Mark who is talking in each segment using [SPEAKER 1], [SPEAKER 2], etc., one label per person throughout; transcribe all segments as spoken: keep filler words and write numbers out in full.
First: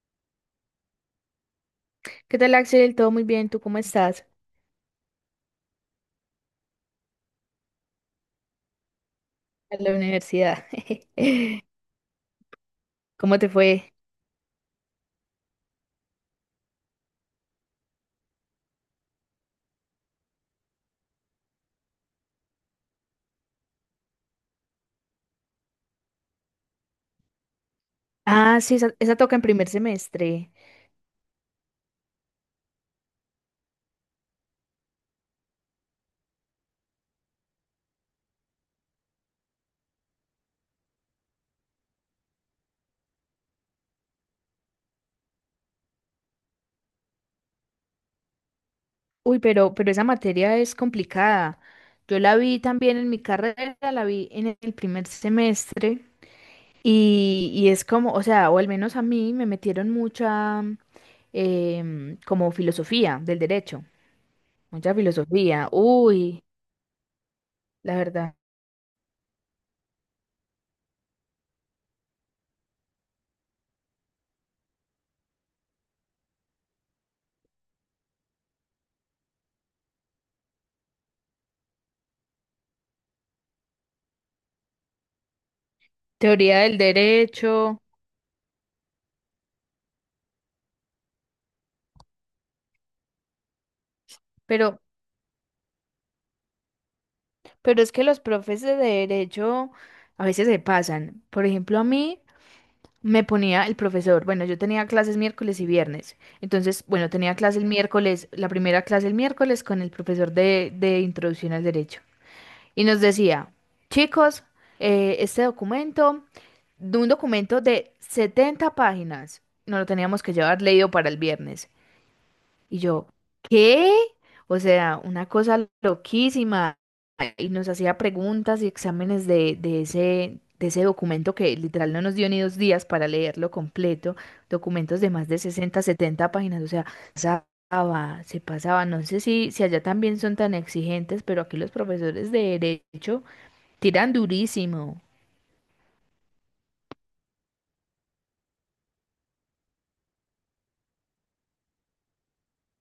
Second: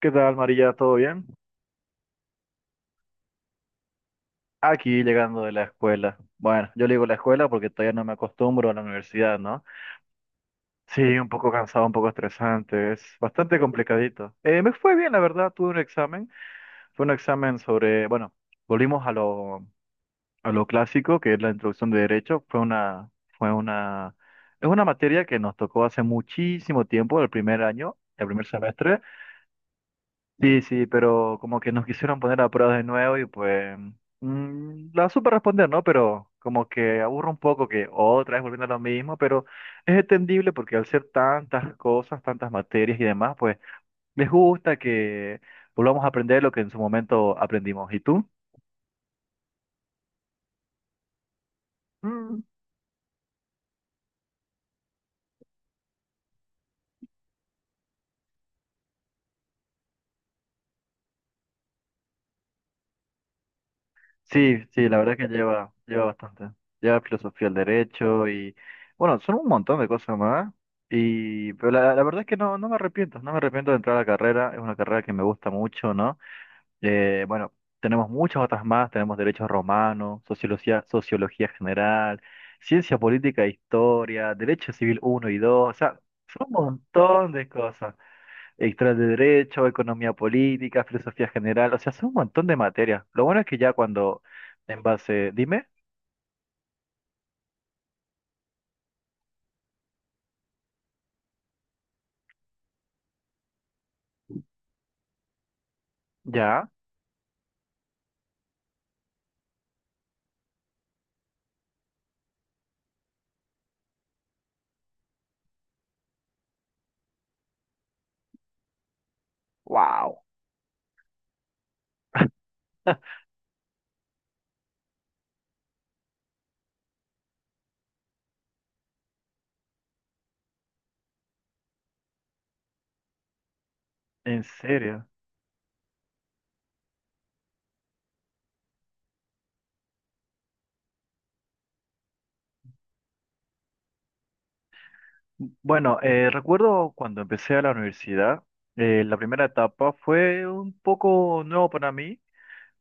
[SPEAKER 1] ¿Qué tal, María? ¿Todo bien?
[SPEAKER 2] ¿Qué tal, Axel? Todo muy bien. ¿Tú cómo estás?
[SPEAKER 1] Aquí llegando de la escuela. Bueno, yo le digo la escuela porque todavía no me acostumbro a la universidad, ¿no?
[SPEAKER 2] En la universidad.
[SPEAKER 1] Sí, un poco cansado, un poco estresante, es
[SPEAKER 2] ¿Cómo te
[SPEAKER 1] bastante
[SPEAKER 2] fue?
[SPEAKER 1] complicadito. Eh, me fue bien, la verdad, tuve un examen. Fue un examen sobre, bueno, volvimos a lo, a lo clásico, que es la introducción de derecho. Fue una, fue una, es una materia que nos tocó hace muchísimo tiempo, el primer año, el primer
[SPEAKER 2] Ah, sí, esa,
[SPEAKER 1] semestre.
[SPEAKER 2] esa toca en primer semestre.
[SPEAKER 1] Sí, sí, pero como que nos quisieron poner a prueba de nuevo y pues mm, la supe responder, ¿no? Pero como que aburre un poco que otra vez volviendo a lo mismo, pero es entendible porque al ser tantas cosas, tantas materias y demás, pues les gusta que volvamos a aprender lo que en su momento aprendimos. ¿Y tú?
[SPEAKER 2] Uy, pero, pero esa materia es complicada. Yo la vi también en mi carrera, la vi en el primer semestre y, y es como, o sea, o al menos a mí me metieron mucha em, como filosofía del derecho,
[SPEAKER 1] Sí, sí,
[SPEAKER 2] mucha
[SPEAKER 1] la verdad que
[SPEAKER 2] filosofía.
[SPEAKER 1] lleva, lleva
[SPEAKER 2] Uy,
[SPEAKER 1] bastante. Lleva filosofía del
[SPEAKER 2] la
[SPEAKER 1] derecho
[SPEAKER 2] verdad.
[SPEAKER 1] y, bueno, son un montón de cosas más. Y, pero la, la verdad es que no, no me arrepiento, no me arrepiento de entrar a la carrera. Es una carrera que me gusta mucho, ¿no? Eh, bueno, tenemos muchas otras más. Tenemos derecho romano, sociología, sociología general, ciencia política e historia, derecho civil uno y dos. O sea, son un
[SPEAKER 2] Teoría del
[SPEAKER 1] montón de
[SPEAKER 2] derecho,
[SPEAKER 1] cosas. Historia de Derecho, Economía Política, Filosofía General, o sea, son un montón de materias. Lo bueno es que ya cuando,
[SPEAKER 2] pero.
[SPEAKER 1] en base, dime,
[SPEAKER 2] Pero es que los profes de derecho a veces se pasan. Por ejemplo, a mí me ponía el profesor, bueno, yo tenía clases miércoles y viernes.
[SPEAKER 1] ya,
[SPEAKER 2] Entonces, bueno, tenía clase el miércoles, la primera clase el miércoles con el profesor de, de introducción al derecho. Y nos decía, chicos, eh, este documento, de un documento de setenta páginas, no lo
[SPEAKER 1] wow,
[SPEAKER 2] teníamos que llevar leído para el viernes. Y yo, ¿qué? O sea, una cosa loquísima. Y nos hacía preguntas y exámenes de, de ese, de ese documento que literal no nos dio ni dos días para leerlo completo.
[SPEAKER 1] en
[SPEAKER 2] Documentos
[SPEAKER 1] serio.
[SPEAKER 2] de más de sesenta setenta páginas. O sea, pasaba, se pasaba. No sé si, si allá también son tan exigentes, pero aquí los profesores de derecho tiran durísimo.
[SPEAKER 1] Bueno, eh, recuerdo cuando empecé a la universidad, eh, la primera etapa fue un poco nuevo para mí,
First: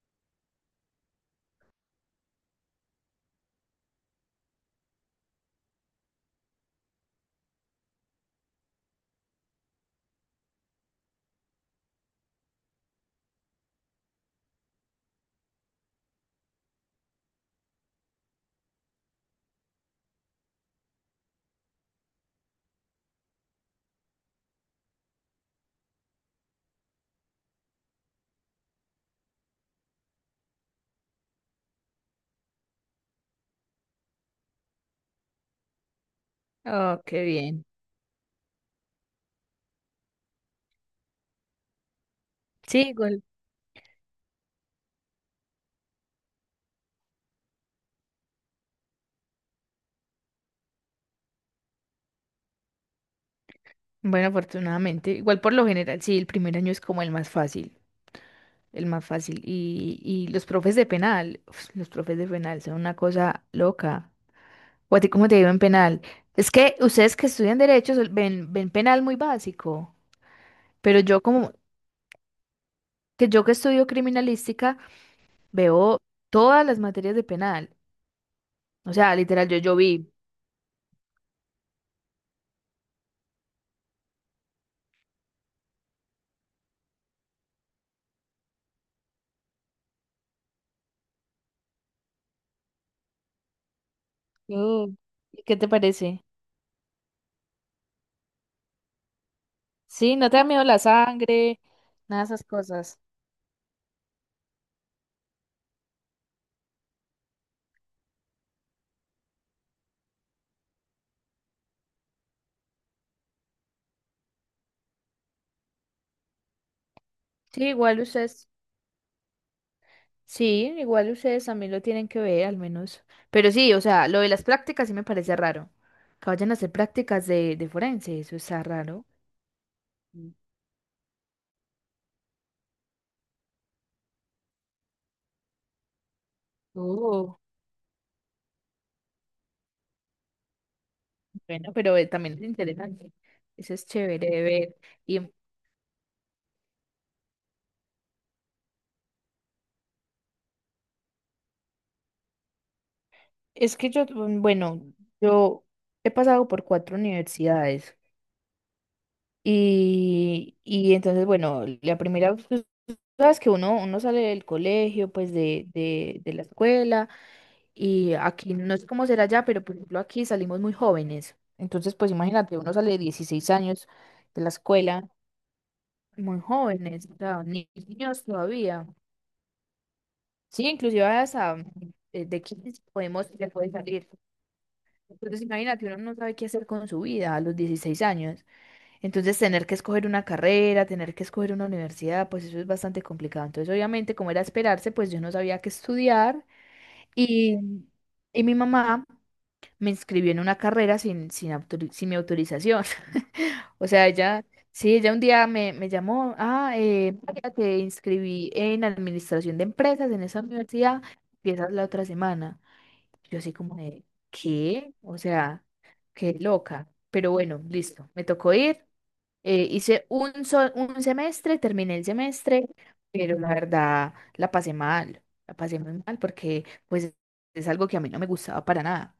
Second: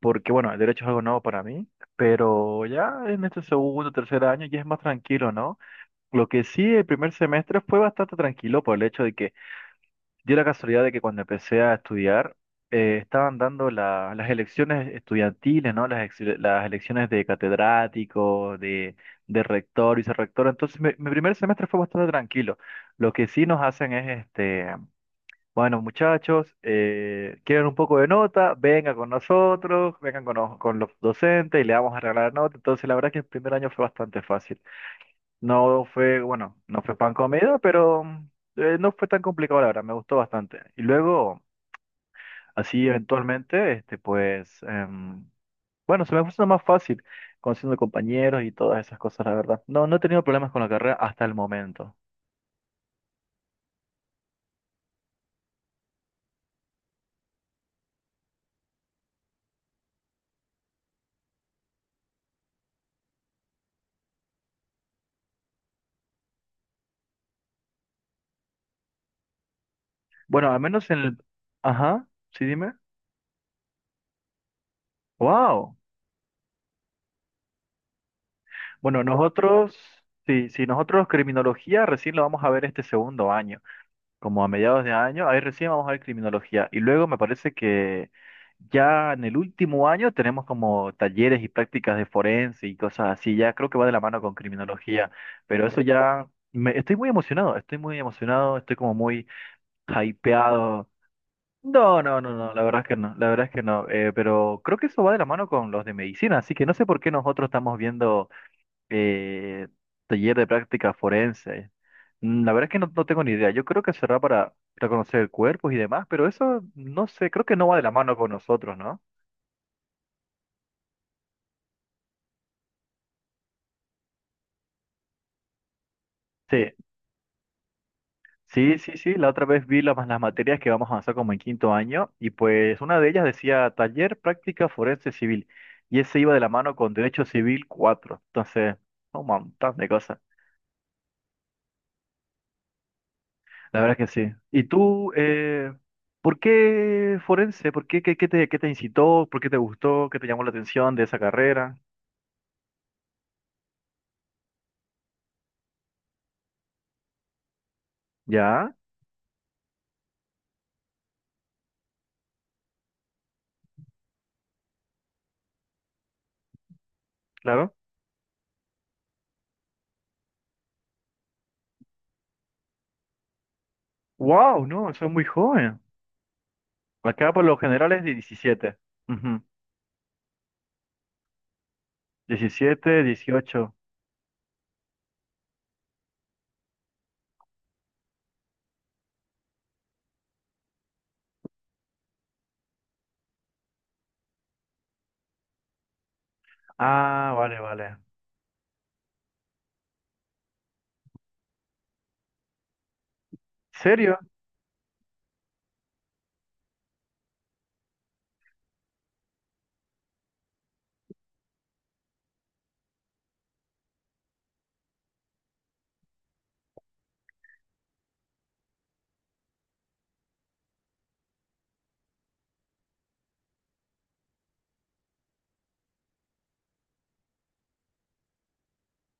[SPEAKER 1] porque bueno, el derecho es algo nuevo para mí, pero ya en este segundo, tercer año ya es más tranquilo, ¿no? Lo que sí, el primer semestre fue bastante tranquilo por el hecho de que dio la casualidad de que cuando empecé a estudiar, eh, estaban dando la- las elecciones estudiantiles, ¿no? Las, ex- las elecciones de catedrático, de, de rector, vicerrector. Entonces, mi, mi primer semestre fue bastante tranquilo. Lo que sí nos hacen es, este, bueno, muchachos, eh, quieren un poco de nota, vengan con nosotros, vengan con, nos- con los docentes y le vamos a regalar nota. Entonces, la verdad que el primer año fue bastante fácil. No fue, bueno, no fue
[SPEAKER 2] Oh,
[SPEAKER 1] pan
[SPEAKER 2] qué
[SPEAKER 1] comida,
[SPEAKER 2] bien.
[SPEAKER 1] pero mm, eh, no fue tan complicado, la verdad, me gustó bastante. Y luego, así
[SPEAKER 2] Sí,
[SPEAKER 1] eventualmente, este, pues, em, bueno, se me puso más fácil conociendo compañeros y todas esas cosas, la verdad. No, no he tenido problemas con la carrera hasta el momento.
[SPEAKER 2] bueno, afortunadamente. Igual por lo general, sí, el primer año es como el más fácil. El más fácil. Y, y los profes de penal, uf, los profes de penal son una cosa loca. ¿O a ti cómo te digo en penal? Es que ustedes que estudian derecho sol- ven, ven penal muy básico,
[SPEAKER 1] Bueno, al menos en
[SPEAKER 2] pero
[SPEAKER 1] el...
[SPEAKER 2] yo como
[SPEAKER 1] Ajá, sí, dime.
[SPEAKER 2] que yo que estudio criminalística
[SPEAKER 1] Wow.
[SPEAKER 2] veo todas las materias de penal. O
[SPEAKER 1] Bueno,
[SPEAKER 2] sea, literal, yo, yo
[SPEAKER 1] nosotros,
[SPEAKER 2] vi.
[SPEAKER 1] sí, sí, nosotros criminología recién lo vamos a ver este segundo año, como a mediados de año, ahí recién vamos a ver criminología. Y luego me parece que ya en el último año tenemos como talleres y prácticas de forense y cosas así, ya creo que va de la mano con
[SPEAKER 2] Yo-
[SPEAKER 1] criminología,
[SPEAKER 2] ¿Y qué
[SPEAKER 1] pero
[SPEAKER 2] te
[SPEAKER 1] eso
[SPEAKER 2] parece?
[SPEAKER 1] ya, me, estoy muy emocionado, estoy muy emocionado, estoy como muy
[SPEAKER 2] Sí, no te da miedo la
[SPEAKER 1] hypeado.
[SPEAKER 2] sangre,
[SPEAKER 1] No, no,
[SPEAKER 2] nada de
[SPEAKER 1] no,
[SPEAKER 2] esas
[SPEAKER 1] no, la verdad es que
[SPEAKER 2] cosas.
[SPEAKER 1] no, la verdad es que no, eh, pero creo que eso va de la mano con los de medicina, así que no sé por qué nosotros estamos viendo eh, taller de práctica forense. Mm, La verdad es que no, no tengo ni idea. Yo creo que será para reconocer cuerpos y demás, pero eso no sé, creo que no
[SPEAKER 2] Sí,
[SPEAKER 1] va de la
[SPEAKER 2] igual
[SPEAKER 1] mano con
[SPEAKER 2] ustedes.
[SPEAKER 1] nosotros, ¿no?
[SPEAKER 2] Sí, igual ustedes también lo tienen que ver, al menos. Pero sí, o sea, lo de las prácticas sí me parece raro. Que vayan a hacer
[SPEAKER 1] Sí,
[SPEAKER 2] prácticas de, de forense, eso está
[SPEAKER 1] sí, sí,
[SPEAKER 2] raro.
[SPEAKER 1] sí. La otra vez vi las, las
[SPEAKER 2] Mm.
[SPEAKER 1] materias que vamos a avanzar como en quinto año y pues una de ellas decía taller práctica forense civil y ese iba de la mano con derecho
[SPEAKER 2] Oh,
[SPEAKER 1] civil cuatro. Entonces, un montón de cosas.
[SPEAKER 2] bueno, pero eh, también es interesante. Eso
[SPEAKER 1] La
[SPEAKER 2] es
[SPEAKER 1] verdad que
[SPEAKER 2] chévere
[SPEAKER 1] sí.
[SPEAKER 2] de
[SPEAKER 1] ¿Y
[SPEAKER 2] ver.
[SPEAKER 1] tú,
[SPEAKER 2] Y
[SPEAKER 1] eh, por qué forense? ¿Por qué, qué, qué te, qué te incitó? ¿Por qué te gustó? ¿Qué te llamó la atención de esa carrera?
[SPEAKER 2] es que yo, mm, bueno, yo he pasado por cuatro universidades
[SPEAKER 1] ¿Ya?
[SPEAKER 2] y, y entonces, bueno, la primera, tú sabes que uno, uno sale del colegio, pues de, de, de la escuela.
[SPEAKER 1] Claro.
[SPEAKER 2] Y aquí no sé cómo será ya, pero por ejemplo aquí salimos muy jóvenes. Entonces, pues imagínate, uno sale de dieciséis años de la
[SPEAKER 1] ¡Wow! No, eso
[SPEAKER 2] escuela,
[SPEAKER 1] es muy joven.
[SPEAKER 2] muy jóvenes, o
[SPEAKER 1] Acá
[SPEAKER 2] sea,
[SPEAKER 1] por lo
[SPEAKER 2] ni-
[SPEAKER 1] general es de
[SPEAKER 2] niños
[SPEAKER 1] diecisiete.
[SPEAKER 2] todavía.
[SPEAKER 1] Ujú.
[SPEAKER 2] Sí, inclusive hasta eh, de quince
[SPEAKER 1] diecisiete,
[SPEAKER 2] podemos, se puede
[SPEAKER 1] dieciocho.
[SPEAKER 2] salir. Entonces, imagínate, uno no sabe qué hacer con su vida a los dieciséis años. Entonces, tener que escoger una carrera, tener que escoger una universidad, pues eso es bastante complicado. Entonces, obviamente, como era esperarse, pues yo no sabía qué estudiar.
[SPEAKER 1] Ah,
[SPEAKER 2] Y,
[SPEAKER 1] vale, vale.
[SPEAKER 2] y mi mamá me inscribió en una carrera sin, sin, autori- sin mi autorización. O sea,
[SPEAKER 1] ¿Serio?
[SPEAKER 2] ella, sí, ella un día me, me llamó, ah, eh, María, te inscribí en administración de empresas en esa universidad, empiezas la otra semana. Yo así como de, ¿qué? O sea, qué loca. Pero bueno, listo, me tocó ir. eh, hice un, sol- un semestre, terminé el semestre, pero la verdad la pasé mal, la pasé muy mal porque pues es algo que a mí no me gustaba para nada.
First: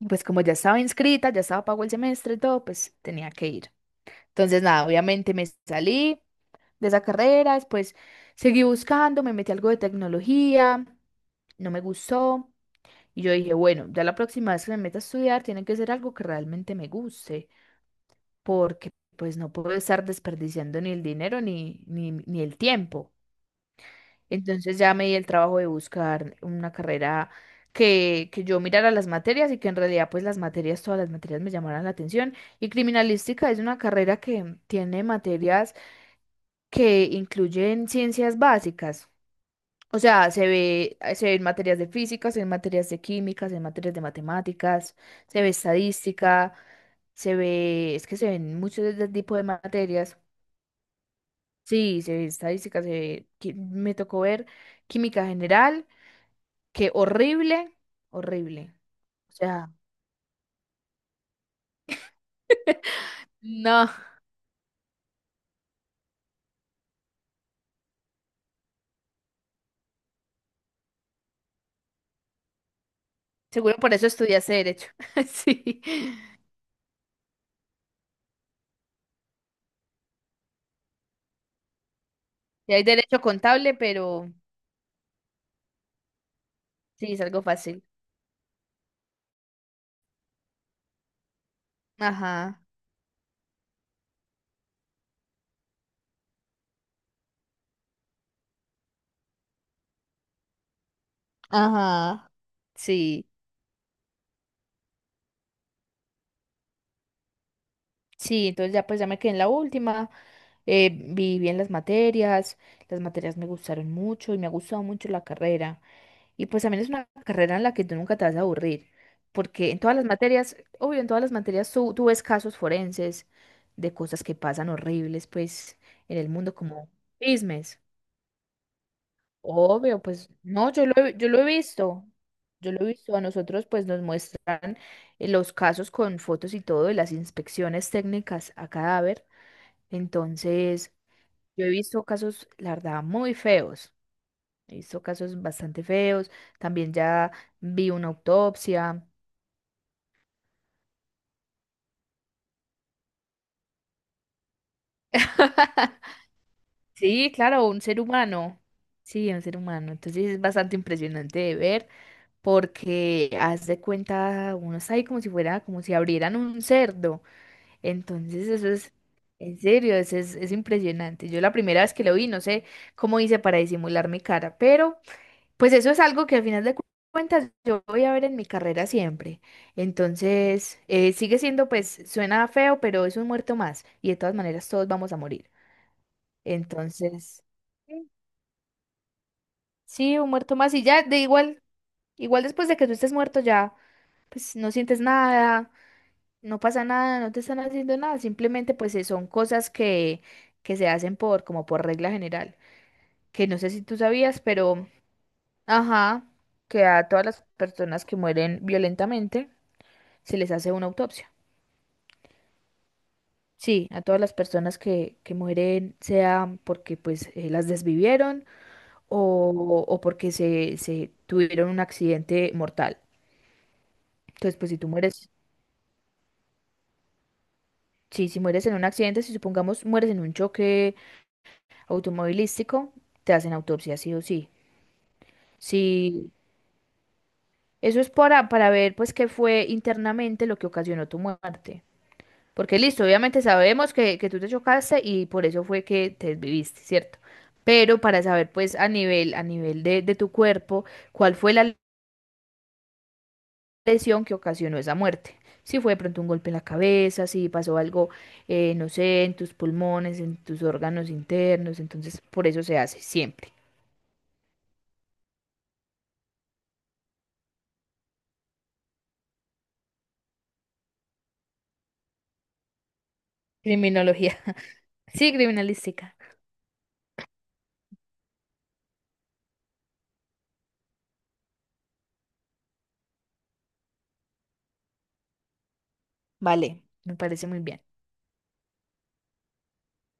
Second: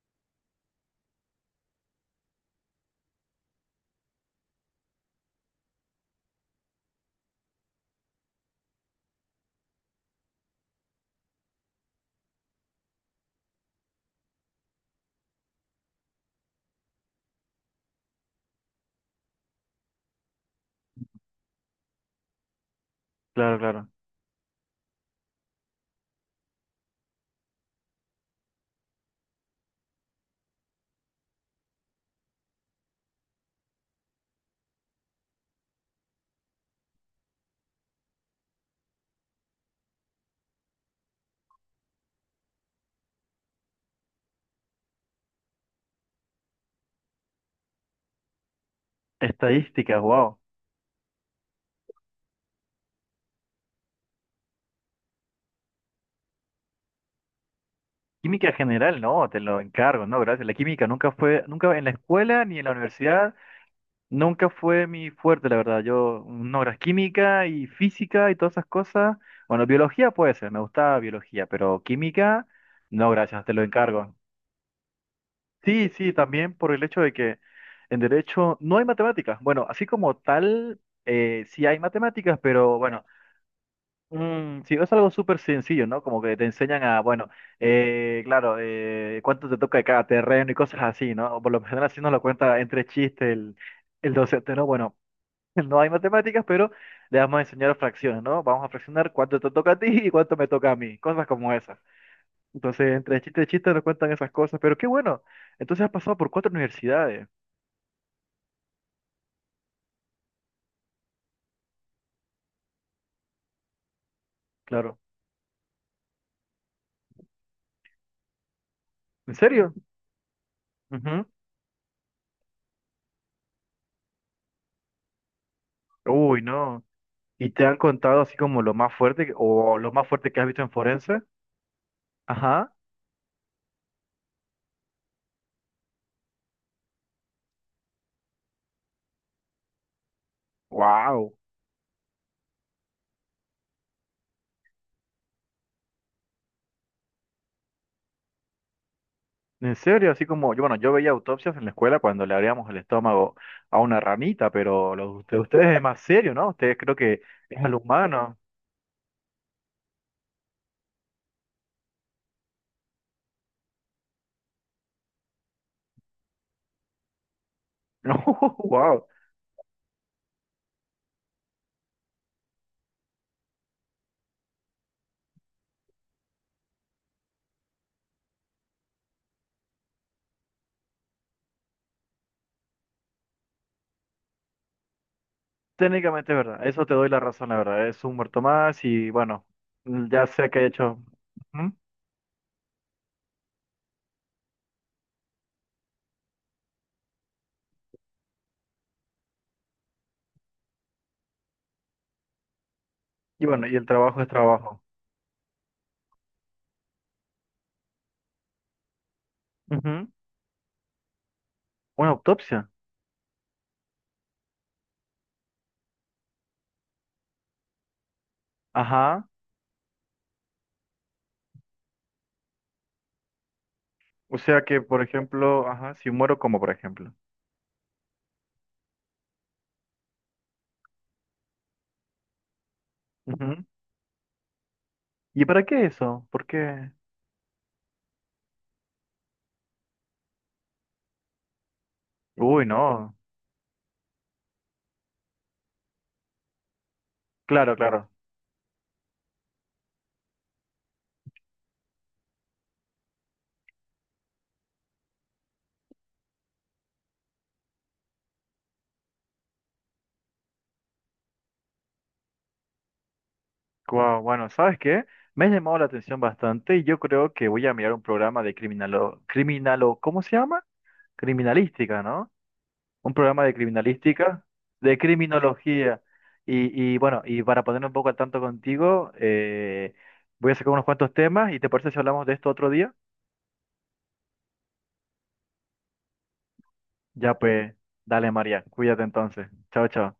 [SPEAKER 2] Y pues como ya estaba inscrita, ya estaba pago el semestre y todo, pues tenía que ir. Entonces, nada, obviamente me salí de esa carrera, después seguí buscando, me metí a algo de tecnología, no me gustó. Y yo dije, bueno, ya la próxima vez que me meta a estudiar tiene que ser algo que realmente me guste, porque pues no puedo estar desperdiciando ni el dinero ni, ni, ni el tiempo.
[SPEAKER 1] Claro, claro.
[SPEAKER 2] Entonces ya me di el trabajo de buscar una carrera que, que yo mirara las materias y que en realidad pues las materias, todas las materias me llamaran la atención. Y criminalística es una carrera que tiene materias que incluyen ciencias básicas. O sea, se ve, eh, se ven materias de física, se ven materias de química, se ven materias de matemáticas, se ve estadística, se ve, es que se ven muchos de este tipo de
[SPEAKER 1] Estadísticas,
[SPEAKER 2] materias.
[SPEAKER 1] wow.
[SPEAKER 2] Sí, se ve estadística, se ve, qui- me tocó ver química general. Qué horrible,
[SPEAKER 1] Química
[SPEAKER 2] horrible.
[SPEAKER 1] general, no,
[SPEAKER 2] O
[SPEAKER 1] te lo
[SPEAKER 2] sea,
[SPEAKER 1] encargo, no, gracias. La química nunca fue, nunca en la escuela ni en la universidad.
[SPEAKER 2] no,
[SPEAKER 1] Nunca fue mi fuerte, la verdad. Yo, mm, no, era química y física y todas esas cosas. Bueno, biología puede ser, me gustaba biología, pero química, no, gracias, te lo
[SPEAKER 2] seguro por eso
[SPEAKER 1] encargo.
[SPEAKER 2] estudiaste derecho. Sí.
[SPEAKER 1] Sí, sí, también por el hecho de que en derecho no hay matemáticas. Bueno, así como tal, eh, sí hay matemáticas,
[SPEAKER 2] Y
[SPEAKER 1] pero
[SPEAKER 2] hay
[SPEAKER 1] bueno,
[SPEAKER 2] derecho contable, pero
[SPEAKER 1] mm, sí, es algo súper sencillo, ¿no? Como que te enseñan a,
[SPEAKER 2] sí, es
[SPEAKER 1] bueno,
[SPEAKER 2] algo fácil.
[SPEAKER 1] eh, claro, eh, cuánto te toca de cada terreno y cosas así, ¿no? O por lo general así nos lo cuenta
[SPEAKER 2] Ajá,
[SPEAKER 1] entre chistes el, el docente, ¿no? Bueno. No hay matemáticas, pero le vamos a enseñar fracciones, ¿no? Vamos a fraccionar cuánto te toca a ti y cuánto me toca a mí, cosas como esas.
[SPEAKER 2] ajá.
[SPEAKER 1] Entonces, entre
[SPEAKER 2] Sí,
[SPEAKER 1] chiste y chiste nos cuentan esas cosas, pero qué bueno. Entonces has pasado por cuatro universidades,
[SPEAKER 2] sí, entonces ya pues ya me quedé en la última. Eh, vi bien las materias, las materias me gustaron mucho y me ha gustado
[SPEAKER 1] claro.
[SPEAKER 2] mucho la carrera. Y pues también es una carrera en la que tú nunca te vas a aburrir,
[SPEAKER 1] ¿En
[SPEAKER 2] porque
[SPEAKER 1] serio?
[SPEAKER 2] en todas las materias, obvio, en todas
[SPEAKER 1] Ujú.
[SPEAKER 2] las materias tú, tú ves casos forenses de cosas que pasan horribles, pues, en el
[SPEAKER 1] Uy,
[SPEAKER 2] mundo
[SPEAKER 1] no.
[SPEAKER 2] como
[SPEAKER 1] ¿Y te han
[SPEAKER 2] chismes.
[SPEAKER 1] contado así como lo más fuerte que- o lo
[SPEAKER 2] Obvio,
[SPEAKER 1] más
[SPEAKER 2] pues,
[SPEAKER 1] fuerte que has visto
[SPEAKER 2] no,
[SPEAKER 1] en
[SPEAKER 2] yo lo, he-
[SPEAKER 1] forense?
[SPEAKER 2] yo lo he visto, yo
[SPEAKER 1] Ajá.
[SPEAKER 2] lo he visto, a nosotros pues nos muestra eh, los casos con fotos y todo, y las inspecciones técnicas a cadáver. Entonces,
[SPEAKER 1] Wow.
[SPEAKER 2] yo he visto casos, la verdad, muy feos, he visto casos bastante feos, también ya vi una autopsia.
[SPEAKER 1] En serio, así como yo, bueno, yo veía autopsias en la escuela cuando le abríamos el estómago a una ranita, pero lo de ustedes es más serio, ¿no? Ustedes creo que
[SPEAKER 2] Sí,
[SPEAKER 1] es
[SPEAKER 2] claro,
[SPEAKER 1] al
[SPEAKER 2] un ser
[SPEAKER 1] humano.
[SPEAKER 2] humano. Sí, un ser humano. Entonces es bastante impresionante de ver porque haz de cuenta, uno está ahí como si fuera, como si abrieran un cerdo. Entonces eso es,
[SPEAKER 1] wow.
[SPEAKER 2] en serio, eso es, es impresionante. Yo la primera vez que lo vi, no sé cómo hice para disimular mi cara, pero pues eso es algo que al final de cu- cuentas yo voy a ver en mi carrera siempre. Entonces eh, sigue siendo, pues suena feo, pero es un muerto más y de todas maneras todos vamos a morir.
[SPEAKER 1] Técnicamente es verdad. Eso te doy la
[SPEAKER 2] Entonces,
[SPEAKER 1] razón, la verdad. Es
[SPEAKER 2] Mm.
[SPEAKER 1] un muerto más y bueno, mm,
[SPEAKER 2] sí,
[SPEAKER 1] ya
[SPEAKER 2] un
[SPEAKER 1] sé
[SPEAKER 2] muerto
[SPEAKER 1] que he
[SPEAKER 2] más y
[SPEAKER 1] hecho.
[SPEAKER 2] ya, de igual,
[SPEAKER 1] Ujú.
[SPEAKER 2] igual después de que tú estés muerto ya, pues no sientes nada, no pasa nada, no te están haciendo nada, simplemente pues eh, son cosas que, que se hacen por, como por regla general,
[SPEAKER 1] Y
[SPEAKER 2] que no
[SPEAKER 1] bueno,
[SPEAKER 2] sé
[SPEAKER 1] y
[SPEAKER 2] si
[SPEAKER 1] el
[SPEAKER 2] tú
[SPEAKER 1] trabajo es
[SPEAKER 2] sabías,
[SPEAKER 1] trabajo.
[SPEAKER 2] pero, ajá, que a todas las personas que mueren violentamente
[SPEAKER 1] Ujú.
[SPEAKER 2] se les hace una autopsia.
[SPEAKER 1] Una autopsia.
[SPEAKER 2] Sí, a todas las personas que, que mueren, sea porque pues eh, las desvivieron
[SPEAKER 1] Ajá.
[SPEAKER 2] o, o porque se, se tuvieron un accidente mortal.
[SPEAKER 1] O
[SPEAKER 2] Entonces,
[SPEAKER 1] sea
[SPEAKER 2] pues si
[SPEAKER 1] que,
[SPEAKER 2] tú
[SPEAKER 1] por
[SPEAKER 2] mueres,
[SPEAKER 1] ejemplo, ajá, si muero como, por ejemplo.
[SPEAKER 2] sí, si mueres en un accidente, si supongamos mueres en un choque automovilístico, te hacen
[SPEAKER 1] Ujú.
[SPEAKER 2] autopsia, sí o sí.
[SPEAKER 1] ¿Y para qué eso?
[SPEAKER 2] Sí,
[SPEAKER 1] ¿Por qué?
[SPEAKER 2] eso es para, para ver pues qué fue internamente lo que ocasionó tu muerte.
[SPEAKER 1] Uy,
[SPEAKER 2] Porque listo,
[SPEAKER 1] no.
[SPEAKER 2] obviamente sabemos que, que tú te chocaste y por eso fue que te desviviste, ¿cierto?
[SPEAKER 1] Claro,
[SPEAKER 2] Pero
[SPEAKER 1] claro.
[SPEAKER 2] para saber pues a nivel, a nivel de, de tu cuerpo, cuál fue la lesión que ocasionó esa muerte. Si fue de pronto un golpe en la cabeza, si pasó algo, eh, no sé, en tus pulmones, en tus órganos internos, entonces por eso se hace siempre.
[SPEAKER 1] Guau, bueno, ¿sabes qué? Me ha llamado la atención bastante y yo creo que voy a mirar un programa de criminalo, criminalo, ¿cómo se llama? Criminalística, ¿no? Un programa de
[SPEAKER 2] Criminología.
[SPEAKER 1] criminalística, de
[SPEAKER 2] Sí,
[SPEAKER 1] criminología.
[SPEAKER 2] criminalística.
[SPEAKER 1] Y, y bueno, y para ponerme un poco al tanto contigo, eh, voy a sacar unos cuantos temas y ¿te parece si hablamos de esto otro día?
[SPEAKER 2] Vale, me
[SPEAKER 1] Ya
[SPEAKER 2] parece muy
[SPEAKER 1] pues,
[SPEAKER 2] bien.
[SPEAKER 1] dale María, cuídate entonces. Chao, chao.